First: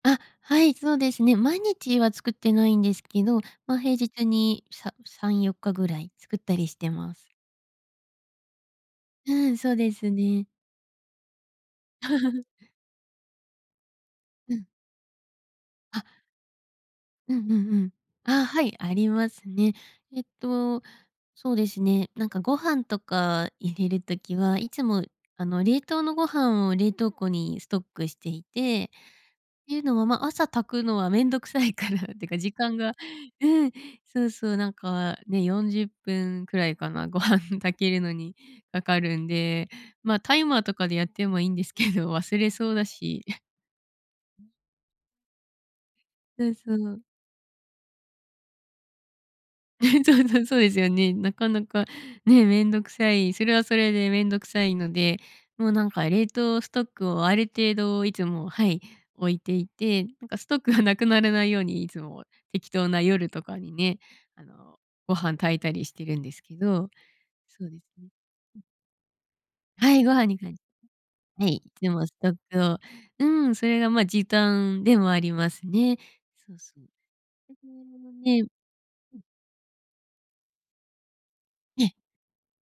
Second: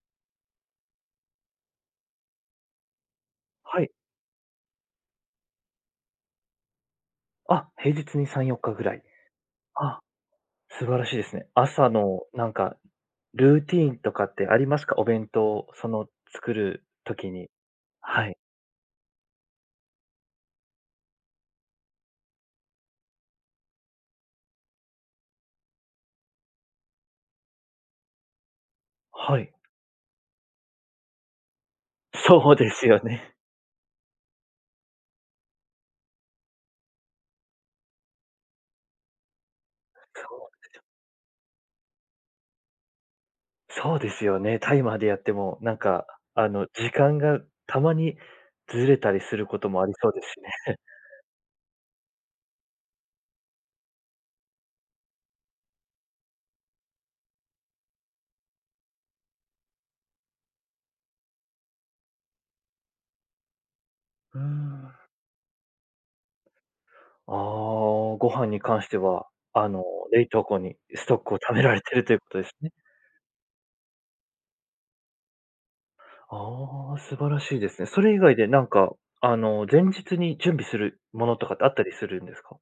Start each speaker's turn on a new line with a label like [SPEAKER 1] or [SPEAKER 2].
[SPEAKER 1] あ、はい、そうですね。毎日は作ってないんですけど、まあ、
[SPEAKER 2] は
[SPEAKER 1] 平
[SPEAKER 2] い。
[SPEAKER 1] 日にさ3、4日ぐらい作ったりしてます。
[SPEAKER 2] あ、平日に3、4日ぐらい。
[SPEAKER 1] うん、そうで
[SPEAKER 2] あ、
[SPEAKER 1] すね。
[SPEAKER 2] 素晴らしいですね。朝の なんかルーティーンとかって
[SPEAKER 1] う
[SPEAKER 2] あ
[SPEAKER 1] ん。
[SPEAKER 2] りますか？お弁当、そ
[SPEAKER 1] あ。
[SPEAKER 2] の作る時
[SPEAKER 1] うんう
[SPEAKER 2] に、
[SPEAKER 1] んうん。
[SPEAKER 2] はい。
[SPEAKER 1] ああ、はい、ありますね。えっと、そうですね、なんかご飯とか入れる時は、いつも、あの、冷凍のご飯を冷凍庫にストックしていて、
[SPEAKER 2] はい。
[SPEAKER 1] っていうのは、ま、朝炊くのはめんどくさいからってか時
[SPEAKER 2] そうで
[SPEAKER 1] 間
[SPEAKER 2] す
[SPEAKER 1] が
[SPEAKER 2] よね。
[SPEAKER 1] うん、そうそう、なんかね、40分くらいかな、ご飯炊けるのにかかるんで、まあ、タイ
[SPEAKER 2] そう
[SPEAKER 1] マー
[SPEAKER 2] で
[SPEAKER 1] と
[SPEAKER 2] すよ。
[SPEAKER 1] かでやってもいいんですけど、忘れそうだし。いや、
[SPEAKER 2] そうですよ
[SPEAKER 1] うん。
[SPEAKER 2] ね。タイマーでやってもなんか、
[SPEAKER 1] う
[SPEAKER 2] あ
[SPEAKER 1] ん、
[SPEAKER 2] の、
[SPEAKER 1] そ
[SPEAKER 2] 時
[SPEAKER 1] う。
[SPEAKER 2] 間がたまにずれたりすることもあり そ
[SPEAKER 1] そ
[SPEAKER 2] うで
[SPEAKER 1] う
[SPEAKER 2] す
[SPEAKER 1] そ
[SPEAKER 2] し
[SPEAKER 1] う、そうで
[SPEAKER 2] ね。
[SPEAKER 1] すよね。なかなか、ね、めんどくさい、それはそれでめんどくさいので、もうなんか冷凍ストックをある程度いつも、はい、置いていて、なんかストックがなくならないように、いつも適当な夜とかにね、
[SPEAKER 2] うー
[SPEAKER 1] あの、
[SPEAKER 2] ん。
[SPEAKER 1] ご飯炊いたりしてるんですけど、
[SPEAKER 2] あ
[SPEAKER 1] そうですね。
[SPEAKER 2] あ、ご飯
[SPEAKER 1] う
[SPEAKER 2] に
[SPEAKER 1] ん。
[SPEAKER 2] 関しては、あの、
[SPEAKER 1] はい、ご飯
[SPEAKER 2] 冷
[SPEAKER 1] に
[SPEAKER 2] 凍
[SPEAKER 1] はい、
[SPEAKER 2] 庫にストックを
[SPEAKER 1] は
[SPEAKER 2] 貯
[SPEAKER 1] い、
[SPEAKER 2] め
[SPEAKER 1] い
[SPEAKER 2] ら
[SPEAKER 1] つ
[SPEAKER 2] れ
[SPEAKER 1] で
[SPEAKER 2] てる
[SPEAKER 1] も
[SPEAKER 2] と
[SPEAKER 1] ス
[SPEAKER 2] いうこ
[SPEAKER 1] トッ
[SPEAKER 2] とです
[SPEAKER 1] ク
[SPEAKER 2] ね。
[SPEAKER 1] をうん、それがまあ、時短でもありますね。そうそう。
[SPEAKER 2] ああ、素晴ら
[SPEAKER 1] え、
[SPEAKER 2] しいですね。そ
[SPEAKER 1] まあ、
[SPEAKER 2] れ以外
[SPEAKER 1] ね、
[SPEAKER 2] でな
[SPEAKER 1] う
[SPEAKER 2] んか、
[SPEAKER 1] ん。
[SPEAKER 2] あの、前日に準備するものとかってあっ
[SPEAKER 1] え
[SPEAKER 2] た
[SPEAKER 1] え。
[SPEAKER 2] りするんですか？